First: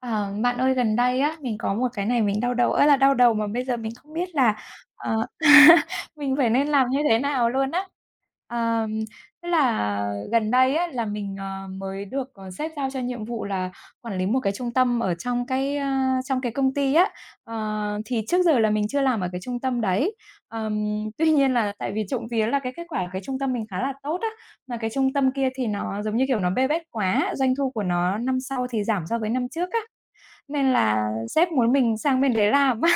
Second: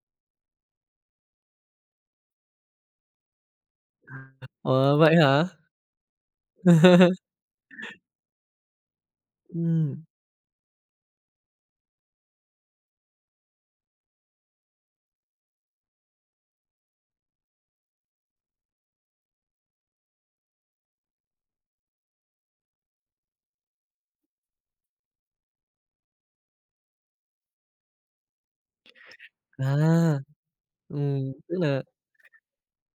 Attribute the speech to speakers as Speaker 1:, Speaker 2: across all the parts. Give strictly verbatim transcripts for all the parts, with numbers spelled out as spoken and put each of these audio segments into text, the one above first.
Speaker 1: Ờ, Bạn ơi, gần đây á, mình có một cái này mình đau đầu ơi là đau đầu mà bây giờ mình không biết là,
Speaker 2: Ủa, vậy
Speaker 1: ờ,
Speaker 2: hả?
Speaker 1: mình phải nên làm như thế nào luôn á. Ờm, Tức là
Speaker 2: Ừm,
Speaker 1: gần đây á, là mình, ờ, mới được, ờ, sếp giao cho nhiệm vụ là quản lý một cái trung tâm ở trong cái, ơ, trong cái công ty á. Ờ, thì trước giờ là mình chưa làm ở cái trung tâm đấy. Ờm, tuy nhiên là tại vì trộm vía là cái kết quả của cái trung tâm mình khá là tốt á, mà cái trung tâm kia thì nó, giống như kiểu, nó bê bết quá, doanh thu của nó năm sau thì giảm so với năm trước á.
Speaker 2: à,
Speaker 1: Nên là
Speaker 2: ừm,
Speaker 1: sếp
Speaker 2: Tức
Speaker 1: muốn
Speaker 2: là,
Speaker 1: mình sang bên đấy làm á,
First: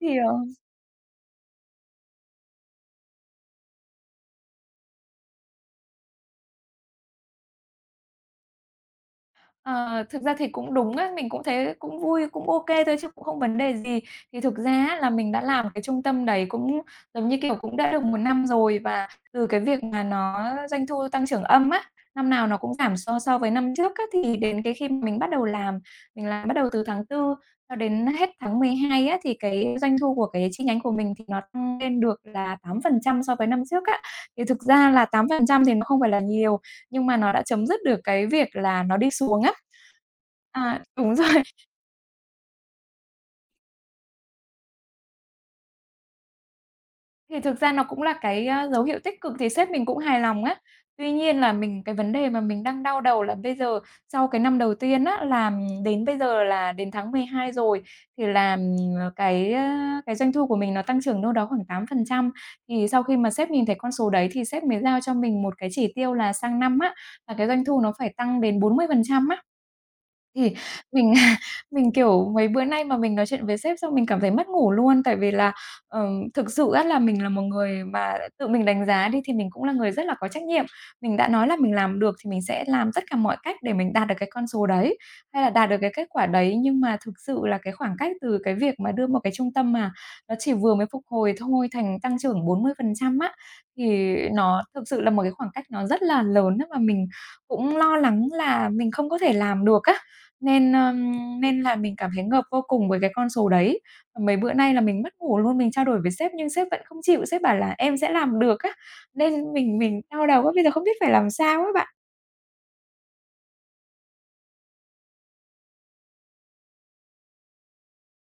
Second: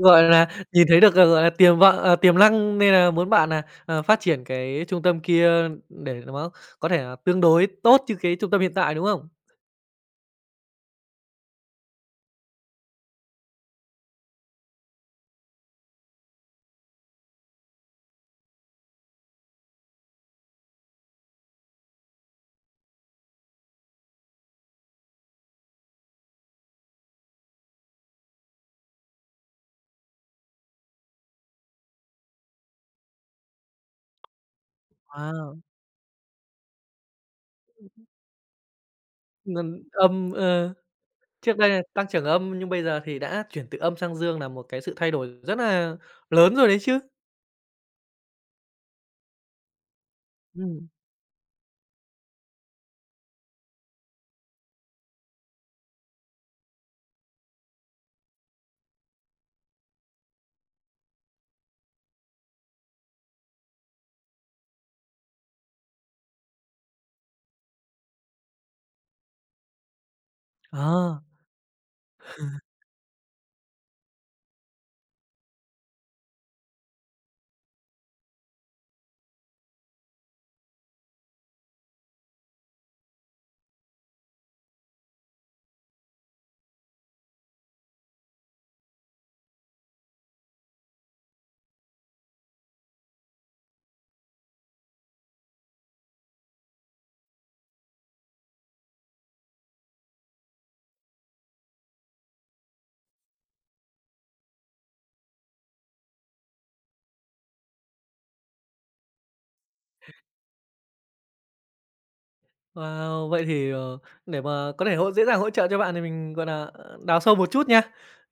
Speaker 1: thì, ờ
Speaker 2: là, nhìn thấy được, ờ, gọi là, tiềm vọng à, tiềm năng nên là muốn bạn nà, ờ, phát triển cái trung tâm kia để nó có thể là tương đối tốt như cái trung tâm hiện tại, đúng không?
Speaker 1: Ờ, thực ra thì cũng đúng á, mình cũng thấy cũng vui, cũng ok thôi chứ cũng không vấn đề gì. Thì thực ra á là mình đã làm cái trung tâm đấy cũng, giống như kiểu, cũng đã được một năm rồi và từ cái việc mà nó doanh thu tăng trưởng âm á, năm nào nó cũng giảm so so với năm trước á, thì đến cái khi mà mình bắt đầu làm, mình làm bắt đầu từ tháng tư cho đến hết tháng mười hai á, thì cái doanh thu của cái chi nhánh của mình thì nó tăng lên được là tám phần trăm so với năm trước á. Thì thực ra là tám phần
Speaker 2: Wow!
Speaker 1: trăm thì nó không phải là nhiều, nhưng mà nó đã chấm dứt được cái việc là nó đi xuống á.
Speaker 2: Ngân âm ờ,
Speaker 1: À, đúng rồi.
Speaker 2: trước đây là tăng trưởng âm nhưng bây giờ thì đã chuyển từ âm sang dương là một cái sự thay đổi rất là lớn rồi đấy chứ.
Speaker 1: Thì thực ra nó cũng là cái, a, dấu hiệu tích cực thì sếp mình cũng hài lòng á.
Speaker 2: Ừm.
Speaker 1: Tuy nhiên là mình cái vấn đề mà mình đang đau đầu là bây giờ sau cái năm đầu tiên á, làm đến bây giờ là đến tháng mười hai rồi, thì là, ờ, cái, a, cái doanh thu của mình nó tăng trưởng đâu đó khoảng tám phần trăm. Thì sau khi mà sếp nhìn thấy con số đấy thì sếp mới giao cho mình một cái chỉ tiêu là sang năm á, là cái doanh thu nó phải tăng đến bốn mươi phần trăm á. Thì mình
Speaker 2: Ờ.
Speaker 1: mình, kiểu, mấy bữa nay mà mình nói chuyện với sếp xong mình cảm thấy mất ngủ luôn, tại vì là, ờm, thực sự á là mình là một người mà tự mình đánh giá đi thì mình cũng là người rất là có trách nhiệm. Mình đã nói là mình làm được thì mình sẽ làm tất cả mọi cách để mình đạt được cái con số đấy, hay là đạt được cái kết quả đấy, nhưng mà thực sự là cái khoảng cách từ cái việc mà đưa một cái trung tâm mà nó chỉ vừa mới phục hồi thôi thành tăng trưởng bốn mươi phần trăm á, thì nó thực sự là một cái khoảng cách nó rất là lớn á, và mình cũng lo lắng là mình không có thể làm được á. Nên, ờm, nên là mình cảm thấy ngợp vô cùng với cái con số đấy. Và mấy bữa nay là mình mất ngủ luôn, mình trao đổi với sếp nhưng sếp vẫn không chịu, sếp bảo là "Em sẽ làm được" á, nên mình mình đau đầu quá, bây giờ không biết phải làm sao á bạn.
Speaker 2: Wow! Vậy thì, ờ, để mà có thể hỗ dễ dàng hỗ trợ cho bạn thì mình, gọi là, ờ, đào sâu một chút nha.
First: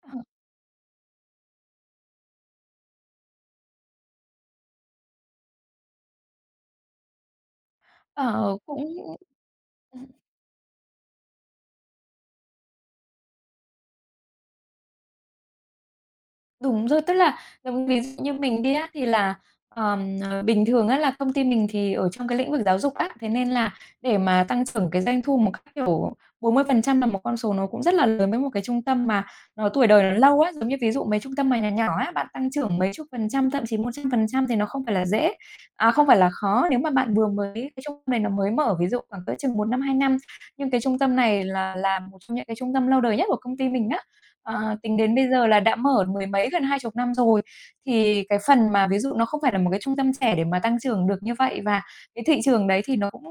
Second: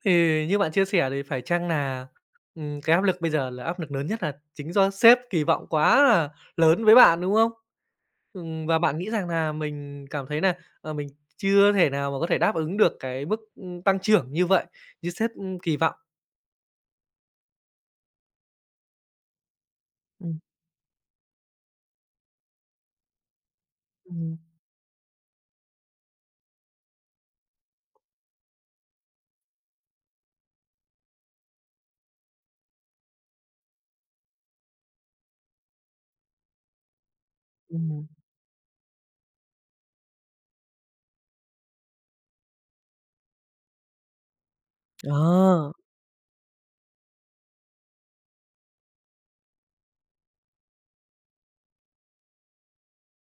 Speaker 2: Thì như bạn chia sẻ thì phải chăng là ừm, cái áp lực bây giờ là áp lực lớn nhất là chính do sếp kỳ vọng quá là lớn với bạn, đúng không?
Speaker 1: Ờ,
Speaker 2: Ừm, và
Speaker 1: cũng
Speaker 2: bạn nghĩ rằng là mình cảm thấy là ờ, mình chưa thể nào mà có thể đáp ứng được cái mức, ưm, tăng trưởng như vậy, như sếp, ưm, kỳ vọng.
Speaker 1: Đúng rồi, tức là giống ví dụ như mình đi á, thì là, ờm,
Speaker 2: Ừm,
Speaker 1: ờ, bình thường á là công ty mình thì ở trong cái lĩnh vực giáo dục á, thế nên là để
Speaker 2: ừm,
Speaker 1: mà tăng trưởng cái doanh thu một cách, kiểu, bốn mươi phần trăm là một con số nó cũng rất là lớn với một cái trung tâm mà nó tuổi đời nó lâu á. Giống như ví dụ mấy trung tâm mà nhỏ nhỏ á, bạn tăng trưởng mấy chục phần trăm, thậm chí một trăm phần trăm thì nó không phải là dễ à, không phải là khó nếu mà bạn vừa mới cái trung
Speaker 2: ừm.
Speaker 1: tâm này nó mới mở, ví dụ khoảng cỡ chừng một năm, hai năm. Nhưng cái trung tâm này là là một trong những cái trung tâm lâu đời nhất của công ty mình á. Ờ, tính đến bây giờ là
Speaker 2: Ờ,
Speaker 1: đã mở mười mấy, gần hai chục năm rồi, thì cái phần mà ví dụ nó không phải là một cái trung tâm trẻ để mà tăng trưởng được như vậy và cái thị trường đấy thì nó cũng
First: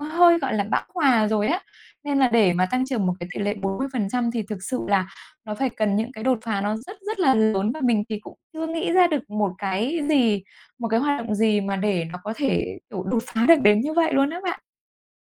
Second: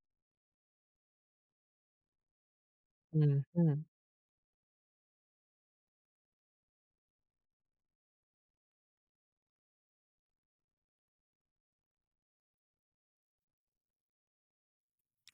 Speaker 1: hơi, gọi là, bão hòa rồi á. Nên là để mà tăng trưởng một cái tỷ
Speaker 2: ừm,
Speaker 1: lệ bốn
Speaker 2: ừm.
Speaker 1: mươi phần trăm thì thực sự là nó phải cần những cái đột phá nó rất rất là lớn và mình thì cũng chưa nghĩ ra được một cái gì, một cái hoạt động gì mà để nó có thể, kiểu, đột phá được đến như vậy luôn á bạn.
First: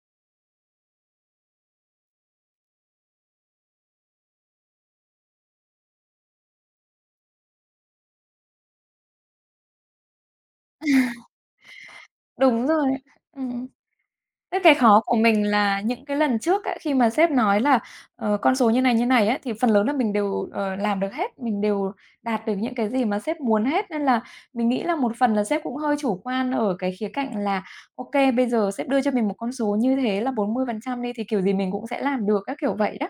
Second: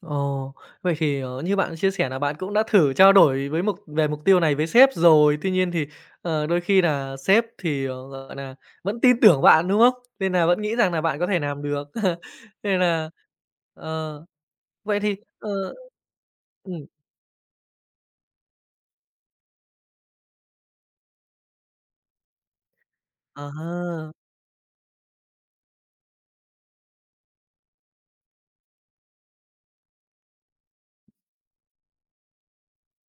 Speaker 2: Ồ, vậy thì, ờ, như bạn chia sẻ là bạn cũng đã thử trao đổi với mục về mục tiêu này với sếp rồi, tuy nhiên thì, ờ, đôi khi là sếp thì, ờ, gọi là vẫn tin tưởng bạn, đúng không? Nên là vẫn nghĩ rằng là bạn có thể làm được.
Speaker 1: Đúng
Speaker 2: Nên
Speaker 1: rồi.
Speaker 2: là,
Speaker 1: Ừm.
Speaker 2: ờ,
Speaker 1: Thế cái
Speaker 2: vậy
Speaker 1: khó của
Speaker 2: thì,
Speaker 1: mình
Speaker 2: ờ
Speaker 1: là những cái lần trước á,
Speaker 2: ừm,
Speaker 1: khi mà sếp nói là, ờ, con số như này, như này á, thì phần lớn là mình đều, ờ, làm được hết, mình đều đạt được những cái gì mà sếp
Speaker 2: à
Speaker 1: muốn hết. Nên
Speaker 2: ha,
Speaker 1: là mình nghĩ là một phần là sếp cũng hơi chủ quan ở cái khía cạnh là ok bây giờ sếp đưa cho mình một con số như thế là bốn mươi phần trăm đi thì kiểu gì mình cũng sẽ làm được", các kiểu vậy đó.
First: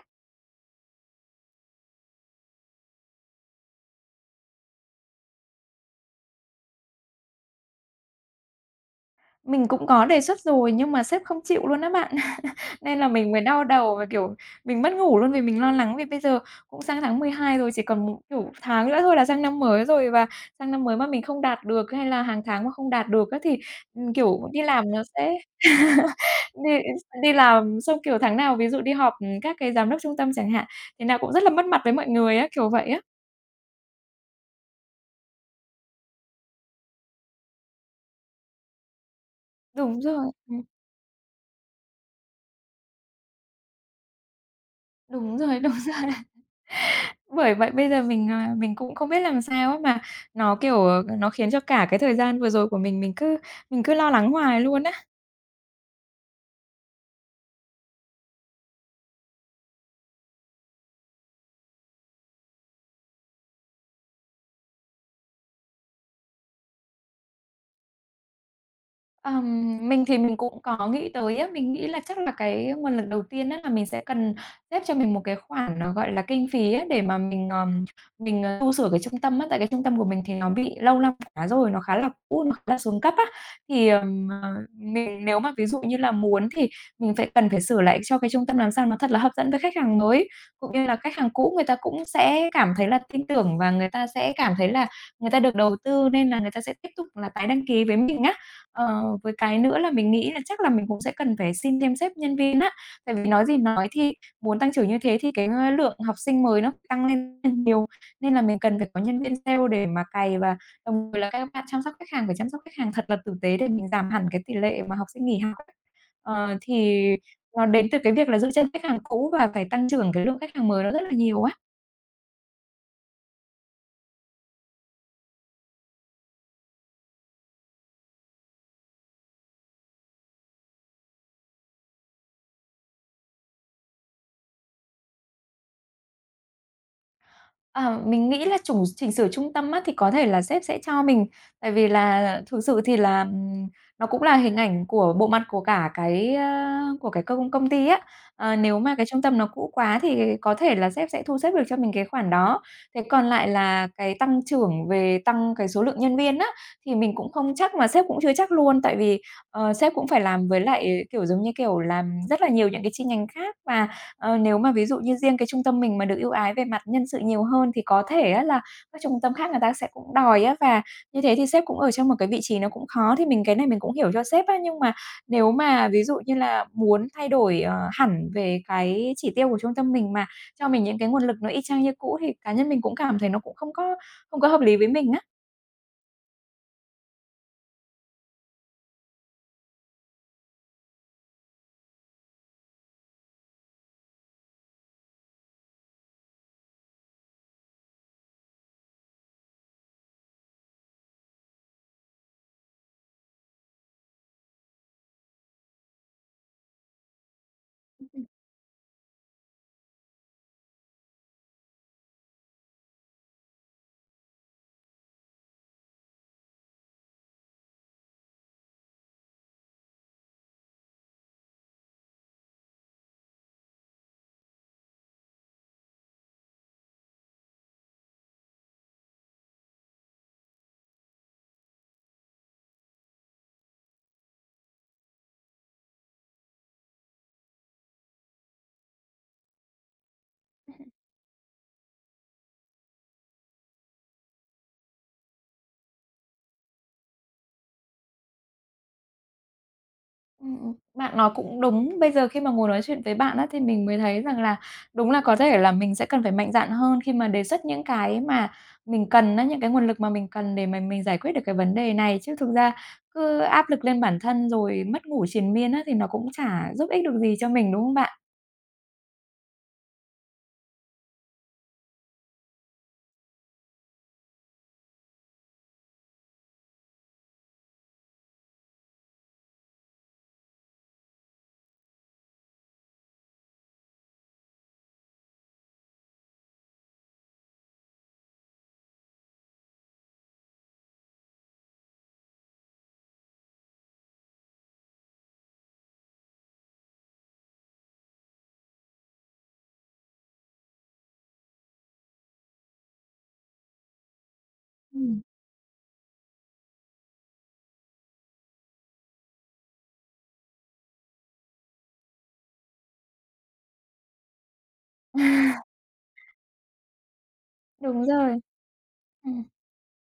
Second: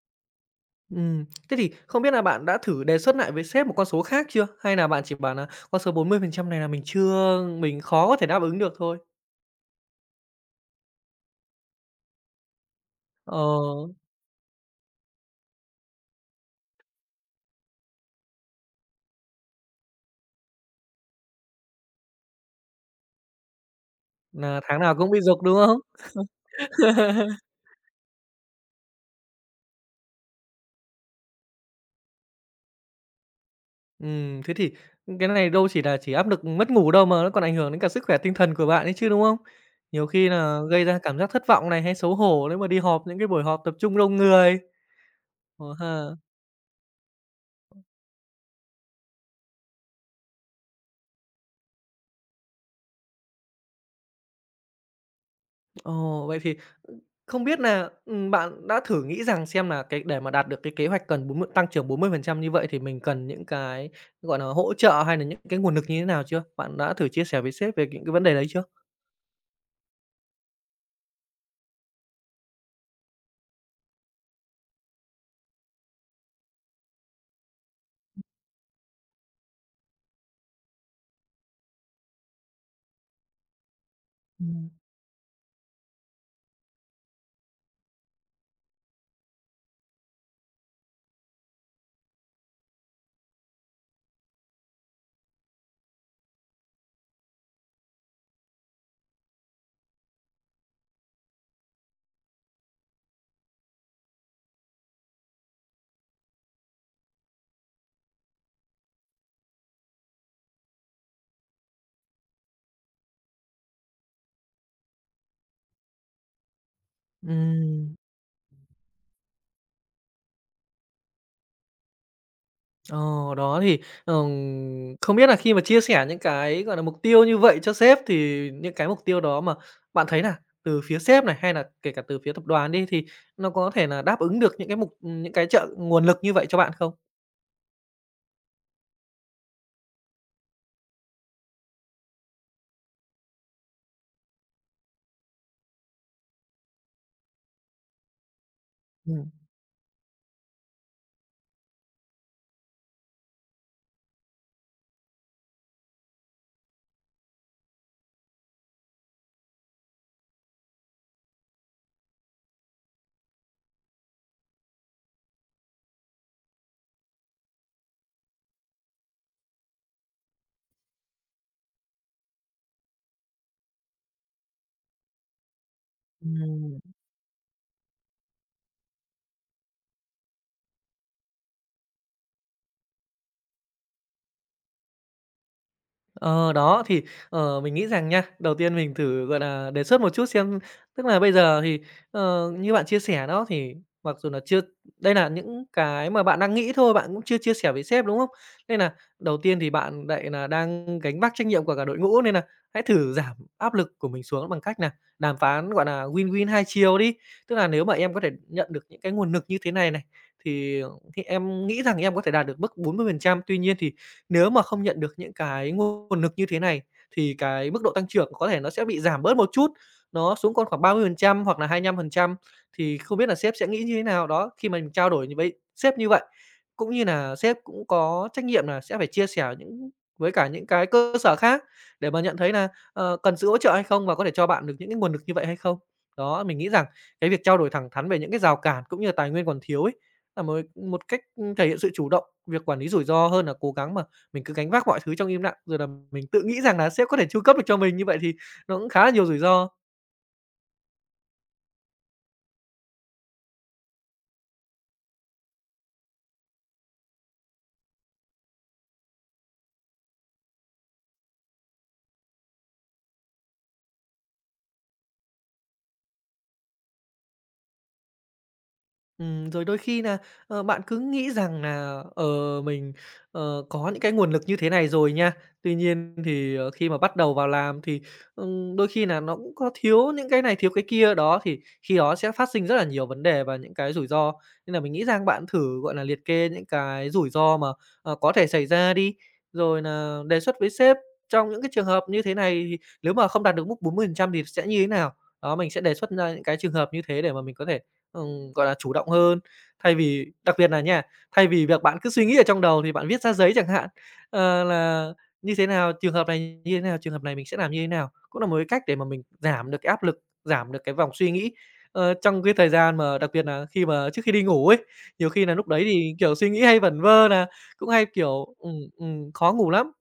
Speaker 2: thế thì không biết là bạn đã thử đề xuất lại với sếp một con số khác chưa? Hay là bạn chỉ bảo là con số bốn mươi phần trăm này là mình chưa mình khó có thể đáp ứng được thôi?
Speaker 1: Mình cũng có đề xuất rồi nhưng mà sếp không chịu luôn á bạn. Nên là mình
Speaker 2: Ờ,
Speaker 1: mới đau đầu và, kiểu, mình mất ngủ luôn vì mình lo lắng vì bây giờ cũng sang tháng mười hai rồi, chỉ còn, một kiểu, tháng nữa thôi là sang năm mới rồi và sang năm mới mà mình không đạt được hay là hàng tháng mà không đạt được á thì, ừm, kiểu,
Speaker 2: nà
Speaker 1: đi
Speaker 2: tháng
Speaker 1: làm
Speaker 2: nào
Speaker 1: nó
Speaker 2: cũng bị
Speaker 1: sẽ
Speaker 2: rục, đúng không?
Speaker 1: đi đi làm xong, kiểu, tháng nào ví dụ đi họp, ừm, các cái giám đốc trung tâm chẳng hạn, thì nào cũng rất là mất mặt với mọi người á, kiểu vậy á.
Speaker 2: Ừm, thế thì cái này đâu chỉ là chỉ áp lực mất ngủ đâu, mà nó còn ảnh hưởng đến cả sức khỏe tinh thần của bạn ấy chứ, đúng không?
Speaker 1: Đúng
Speaker 2: Nhiều khi
Speaker 1: rồi,
Speaker 2: là
Speaker 1: ừm,
Speaker 2: gây ra cảm giác thất vọng này, hay xấu hổ nếu mà đi họp những cái buổi họp tập trung đông người.
Speaker 1: đúng rồi,
Speaker 2: Ờ
Speaker 1: đúng.
Speaker 2: ha.
Speaker 1: Bởi vậy bây giờ mình, à, mình cũng không biết làm sao á, mà nó, kiểu, ờ, nó khiến cho cả cái thời gian vừa rồi của mình, mình cứ mình cứ lo lắng hoài luôn á.
Speaker 2: Ồ, vậy thì, ừ, không biết là ừm, bạn đã thử nghĩ rằng xem là cái để mà đạt được cái kế hoạch cần bốn mươi tăng trưởng bốn mươi phần trăm như vậy thì mình cần những cái, gọi là hỗ trợ hay là những cái nguồn lực như thế nào chưa? Bạn đã thử chia sẻ với sếp về những cái vấn đề đấy chưa?
Speaker 1: Ờm, mình thì mình cũng có nghĩ tới á, mình nghĩ là chắc là cái nguồn lực đầu tiên á là mình sẽ cần xếp cho mình một cái khoản nó, gọi là, kinh phí á, để mà mình, ờm, mình, ờ, tu sửa cái trung tâm á. Tại cái trung tâm của mình thì nó bị lâu năm quá rồi, nó khá là cũ, nó khá là xuống cấp á. Thì, ờm, ờ,
Speaker 2: Ừm.
Speaker 1: mình nếu mà ví dụ như là muốn thì mình phải cần phải sửa lại cho cái trung tâm làm sao nó thật là hấp dẫn với khách hàng mới, cũng như là khách hàng cũ người ta cũng sẽ cảm thấy là tin tưởng và người ta sẽ cảm thấy là người ta được đầu tư nên là người ta sẽ tiếp tục là tái đăng ký với mình á. Ờ, với cái nữa là mình nghĩ là chắc là mình cũng sẽ cần phải xin thêm sếp nhân viên á, tại vì nói gì nói thì muốn tăng trưởng như thế thì cái, ơ, lượng học sinh mới nó tăng lên rất nhiều, nên là mình cần phải có nhân viên sale để mà cày và đồng thời là các bạn chăm sóc khách hàng phải chăm sóc khách hàng thật là tử tế để mình giảm hẳn cái tỷ lệ mà học sinh nghỉ học ấy. Ờ, thì nó đến
Speaker 2: Ừm.
Speaker 1: từ cái việc là giữ chân khách hàng cũ và phải tăng trưởng cái lượng khách hàng mới nó rất là nhiều ấy.
Speaker 2: Ờ, đó thì, ừm, không biết là khi mà chia sẻ những cái, gọi là, mục tiêu như vậy cho sếp thì những cái mục tiêu đó mà bạn thấy là từ phía sếp này, hay là kể cả từ phía tập đoàn đi, thì nó có thể là đáp ứng được những cái mục những cái trợ nguồn lực như vậy cho bạn không?
Speaker 1: Ờ, mình nghĩ là chủng chỉnh sửa trung tâm á, thì có thể là sếp sẽ cho mình, tại vì là thực sự thì là, ừm, nó cũng là hình ảnh của bộ mặt của cả cái, a, của cái công công ty á. Ờ, nếu mà cái trung
Speaker 2: Ừm.
Speaker 1: tâm nó cũ quá thì có thể là sếp sẽ thu xếp được cho mình cái khoản đó. Thế còn lại là cái tăng trưởng về tăng cái số lượng nhân viên á, thì mình cũng không chắc mà sếp cũng chưa chắc luôn, tại vì, ờ, sếp cũng phải làm với lại, kiểu, giống như kiểu, làm rất là nhiều những cái chi nhánh khác. Và ờ, nếu mà ví dụ như riêng cái trung tâm mình mà được ưu ái về mặt nhân sự nhiều hơn thì có thể á là các trung tâm khác người ta sẽ cũng đòi á, và như thế thì sếp cũng ở trong một cái vị trí nó cũng khó, thì mình cái này mình cũng hiểu cho sếp á. Nhưng mà nếu mà ví dụ như là
Speaker 2: Ừm.
Speaker 1: muốn thay đổi, ờ, hẳn về cái chỉ tiêu của trung tâm mình mà cho mình những cái nguồn lực nó y chang như cũ thì cá nhân mình cũng cảm thấy nó cũng không có không có hợp lý với mình á.
Speaker 2: Ờ, đó, thì, ờ, mình nghĩ rằng nha, đầu tiên mình thử, gọi là, đề xuất một chút xem tức là bây giờ thì, ờ, như bạn chia sẻ đó, thì mặc dù là chưa, đây là những cái mà bạn đang nghĩ thôi, bạn cũng chưa chia sẻ với sếp, đúng không? Nên là đầu tiên thì bạn lại là đang gánh vác trách nhiệm của cả đội ngũ, nên là hãy thử giảm áp lực của mình xuống bằng cách là đàm phán, gọi là, win-win hai chiều đi. Tức là nếu mà em có thể nhận được những cái nguồn lực như thế này này, thì thì em nghĩ rằng em có thể đạt được mức bốn mươi phần trăm, tuy nhiên thì nếu mà không nhận được những cái nguồn lực như thế này thì cái mức độ tăng trưởng có thể nó sẽ bị giảm bớt một chút, nó xuống còn khoảng ba mươi phần trăm hoặc là hai lăm phần trăm thì không biết là sếp sẽ nghĩ như thế nào? Đó, khi mà mình trao đổi như với sếp như vậy, cũng như là sếp cũng có trách nhiệm là sẽ phải chia sẻ những với cả những cái cơ sở khác để mà nhận thấy là ờ, cần sự hỗ trợ hay không và có thể cho bạn được những cái nguồn lực như vậy hay không? Đó, mình nghĩ rằng cái việc trao đổi thẳng thắn về những cái rào cản cũng như là tài nguyên còn thiếu ấy, là một một cách, ừ, thể hiện sự chủ động, việc quản lý rủi ro hơn là cố gắng mà mình cứ gánh vác mọi thứ trong im lặng, rồi là mình tự nghĩ rằng là sếp có thể chu cấp được cho mình, như vậy thì nó cũng khá là nhiều rủi ro.
Speaker 1: Ừm, ừm, bạn nói cũng đúng. Bây giờ khi mà ngồi nói chuyện với bạn á, thì mình mới thấy rằng là đúng là có thể là mình sẽ cần phải mạnh dạn hơn khi mà đề xuất những cái mà mình cần á, những cái nguồn lực mà mình cần để mà mình giải quyết được cái vấn đề này. Chứ thực ra cứ áp lực lên bản thân rồi mất ngủ triền miên á, thì nó cũng chả giúp ích được gì cho mình, đúng không bạn?
Speaker 2: Ừm, rồi đôi khi là ờ, bạn cứ nghĩ rằng là ờ, mình, ờ, có những cái nguồn lực như thế này rồi nha. Tuy nhiên thì, ờ, khi mà bắt đầu vào làm thì, ừm, đôi khi là nó cũng có thiếu những cái này, thiếu cái kia, đó, thì khi đó sẽ phát sinh rất là nhiều vấn đề và những cái rủi ro. Nên là mình nghĩ rằng bạn thử, gọi là, liệt kê những cái rủi ro mà, ờ, có thể xảy ra đi, rồi là đề xuất với sếp trong những cái trường hợp như thế này thì nếu mà không đạt được mức bốn mươi phần trăm thì sẽ như thế nào. Đó, mình sẽ đề xuất ra những cái trường hợp như thế để mà mình có thể Ừm, gọi là, chủ động hơn. Thay vì đặc biệt là nha, thay vì việc bạn cứ suy nghĩ ở trong đầu thì bạn viết ra giấy chẳng hạn, ờ, là
Speaker 1: Ừm.
Speaker 2: như thế nào, trường hợp này như thế nào, trường hợp này mình sẽ làm như thế nào. Cũng là một cái cách để mà mình giảm được cái áp lực, giảm được cái vòng suy nghĩ, ờ, trong cái thời gian mà đặc biệt là khi mà trước khi đi ngủ ấy, nhiều khi là lúc đấy thì, kiểu, suy nghĩ hay vẩn vơ nà, cũng
Speaker 1: Đúng
Speaker 2: hay,
Speaker 1: rồi.
Speaker 2: kiểu, ừm, ừm,
Speaker 1: Ừm.
Speaker 2: khó ngủ lắm.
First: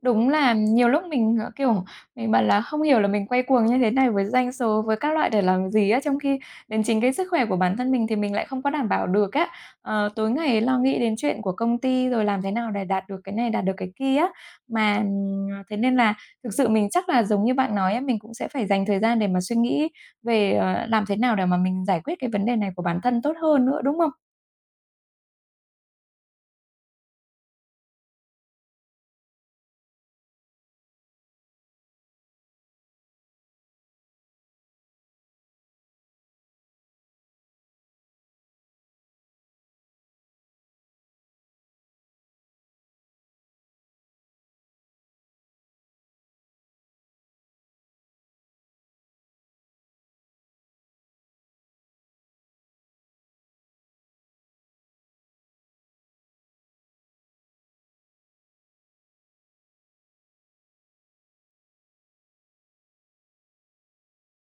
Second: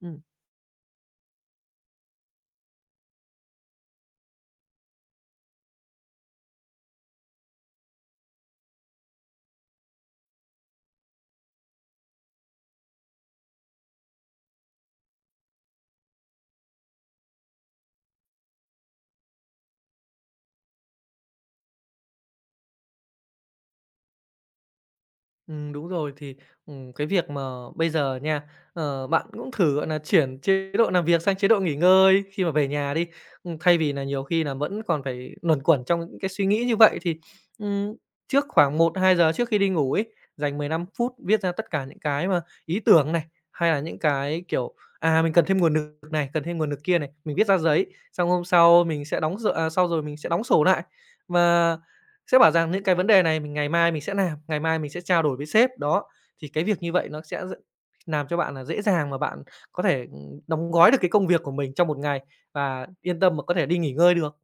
Speaker 2: Ừm.
Speaker 1: Đúng là nhiều lúc mình, ờ, kiểu, mình bảo là không hiểu là mình quay cuồng như thế này với doanh số, với các loại để làm gì á, trong khi đến chính cái sức khỏe của bản thân mình thì mình lại không có đảm bảo được á. Ờ, tối ngày lo nghĩ đến chuyện của công ty rồi làm thế nào để đạt được cái này, đạt được cái kia á. Mà, ừm, thế nên là thực sự mình chắc là giống như bạn nói á, mình cũng sẽ phải dành thời gian để mà suy nghĩ về, ờ, làm thế nào để mà mình giải quyết cái vấn đề này của bản thân tốt hơn nữa, đúng không?
Speaker 2: Ừm, đúng rồi, thì, ừm, cái việc mà bây giờ nha, ờ, bạn cũng thử, gọi nà, chuyển chế độ làm việc sang chế độ nghỉ ngơi khi mà về nhà đi. Ừm, thay vì là nhiều khi là vẫn còn phải luẩn quẩn trong những cái suy nghĩ như vậy thì, ừm, trước khoảng một hai giờ trước khi đi ngủ ấy, dành mười lăm phút viết ra tất cả những cái mà ý tưởng này, hay là những cái, kiểu, à, mình cần thêm nguồn lực này, cần thêm nguồn lực kia này, mình viết ra giấy, xong hôm sau mình sẽ đóng d à, sau rồi mình sẽ đóng sổ lại. Và sẽ bảo rằng những cái vấn đề này mình ngày mai mình sẽ làm, ngày mai mình sẽ trao đổi với sếp, đó. Thì cái việc như vậy nó sẽ d làm cho bạn là dễ dàng mà bạn có thể, ừm, đóng gói được cái công việc của mình trong một ngày và yên tâm mà có thể đi nghỉ ngơi được.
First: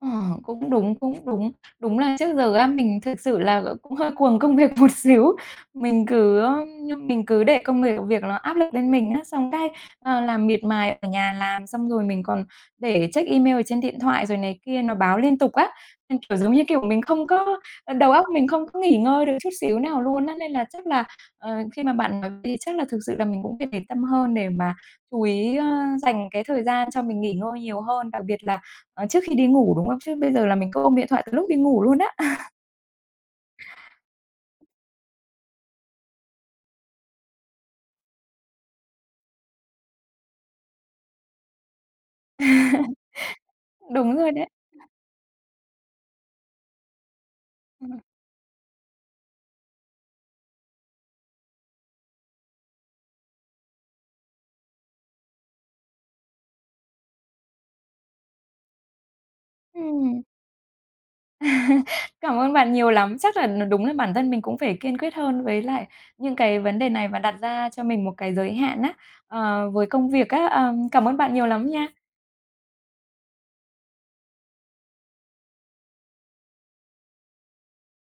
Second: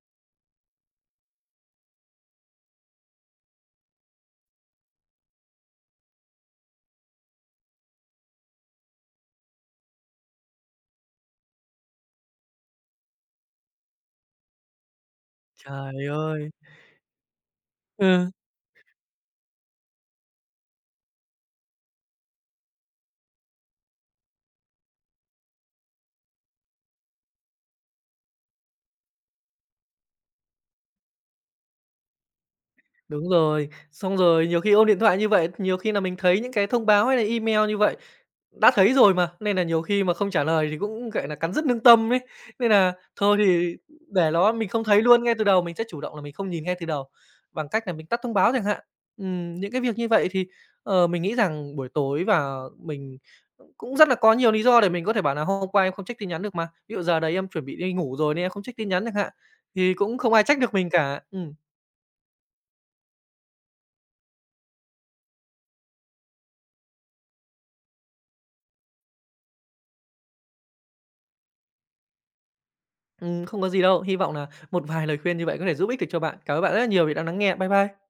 Speaker 1: Ờ, cũng đúng, cũng đúng. Đúng là trước giờ á, mình thực sự là, ờ, cũng hơi cuồng công việc một xíu. Mình cứ, ơ, mình cứ để công việc việc nó áp lực lên mình á, xong cái, ờ, làm miệt mài ở nhà làm, xong rồi mình còn để check email ở trên điện thoại rồi này kia, nó báo liên tục á.
Speaker 2: Trời
Speaker 1: Nên, kiểu,
Speaker 2: ơi!
Speaker 1: giống như kiểu, mình không có ờ, đầu óc
Speaker 2: Ừ.
Speaker 1: mình không có nghỉ ngơi được chút xíu nào luôn á. Nên là chắc là, ờ, khi mà bạn nói thì chắc là thực sự là mình cũng phải để tâm hơn để mà chú ý, ơ, dành cái thời gian cho mình nghỉ ngơi nhiều hơn, đặc biệt là ờ, trước khi đi ngủ, đúng không? Chứ bây giờ là mình cứ ôm điện thoại từ lúc đi ngủ luôn á.
Speaker 2: Đúng rồi. Xong rồi nhiều khi ôm điện thoại như vậy, nhiều khi là mình thấy những cái thông báo hay là email như vậy. Đã thấy rồi mà, nên là nhiều khi mà không trả lời thì cũng, gọi là, cắn rứt lương tâm ấy. Nên là thôi thì
Speaker 1: Đúng rồi
Speaker 2: để
Speaker 1: đấy.
Speaker 2: nó mình không thấy luôn ngay từ đầu, mình sẽ chủ động là mình không nhìn ngay từ đầu, bằng cách là
Speaker 1: Ừm.
Speaker 2: mình tắt thông báo chẳng hạn. Ừm, những cái việc như vậy thì, ờ, mình nghĩ rằng buổi tối và mình cũng rất là có nhiều lý do để mình có thể bảo là "Hôm qua em không check tin nhắn được mà, ví dụ giờ đấy em chuẩn bị đi ngủ rồi nên em không check tin nhắn" chẳng hạn, thì cũng
Speaker 1: Ừm.
Speaker 2: không ai trách được mình cả. Ừm,
Speaker 1: Cảm ơn bạn nhiều lắm. Chắc là n đúng là bản thân mình cũng phải kiên quyết hơn với lại những cái vấn đề này và đặt ra cho mình một cái giới hạn á, ờ, với công việc á. Ờm, cảm ơn bạn nhiều lắm nha.
Speaker 2: ừm, không có gì đâu. Hy vọng là một vài lời khuyên như vậy có thể giúp ích được cho bạn. Cảm ơn bạn rất là nhiều vì đã lắng nghe. Bye bye.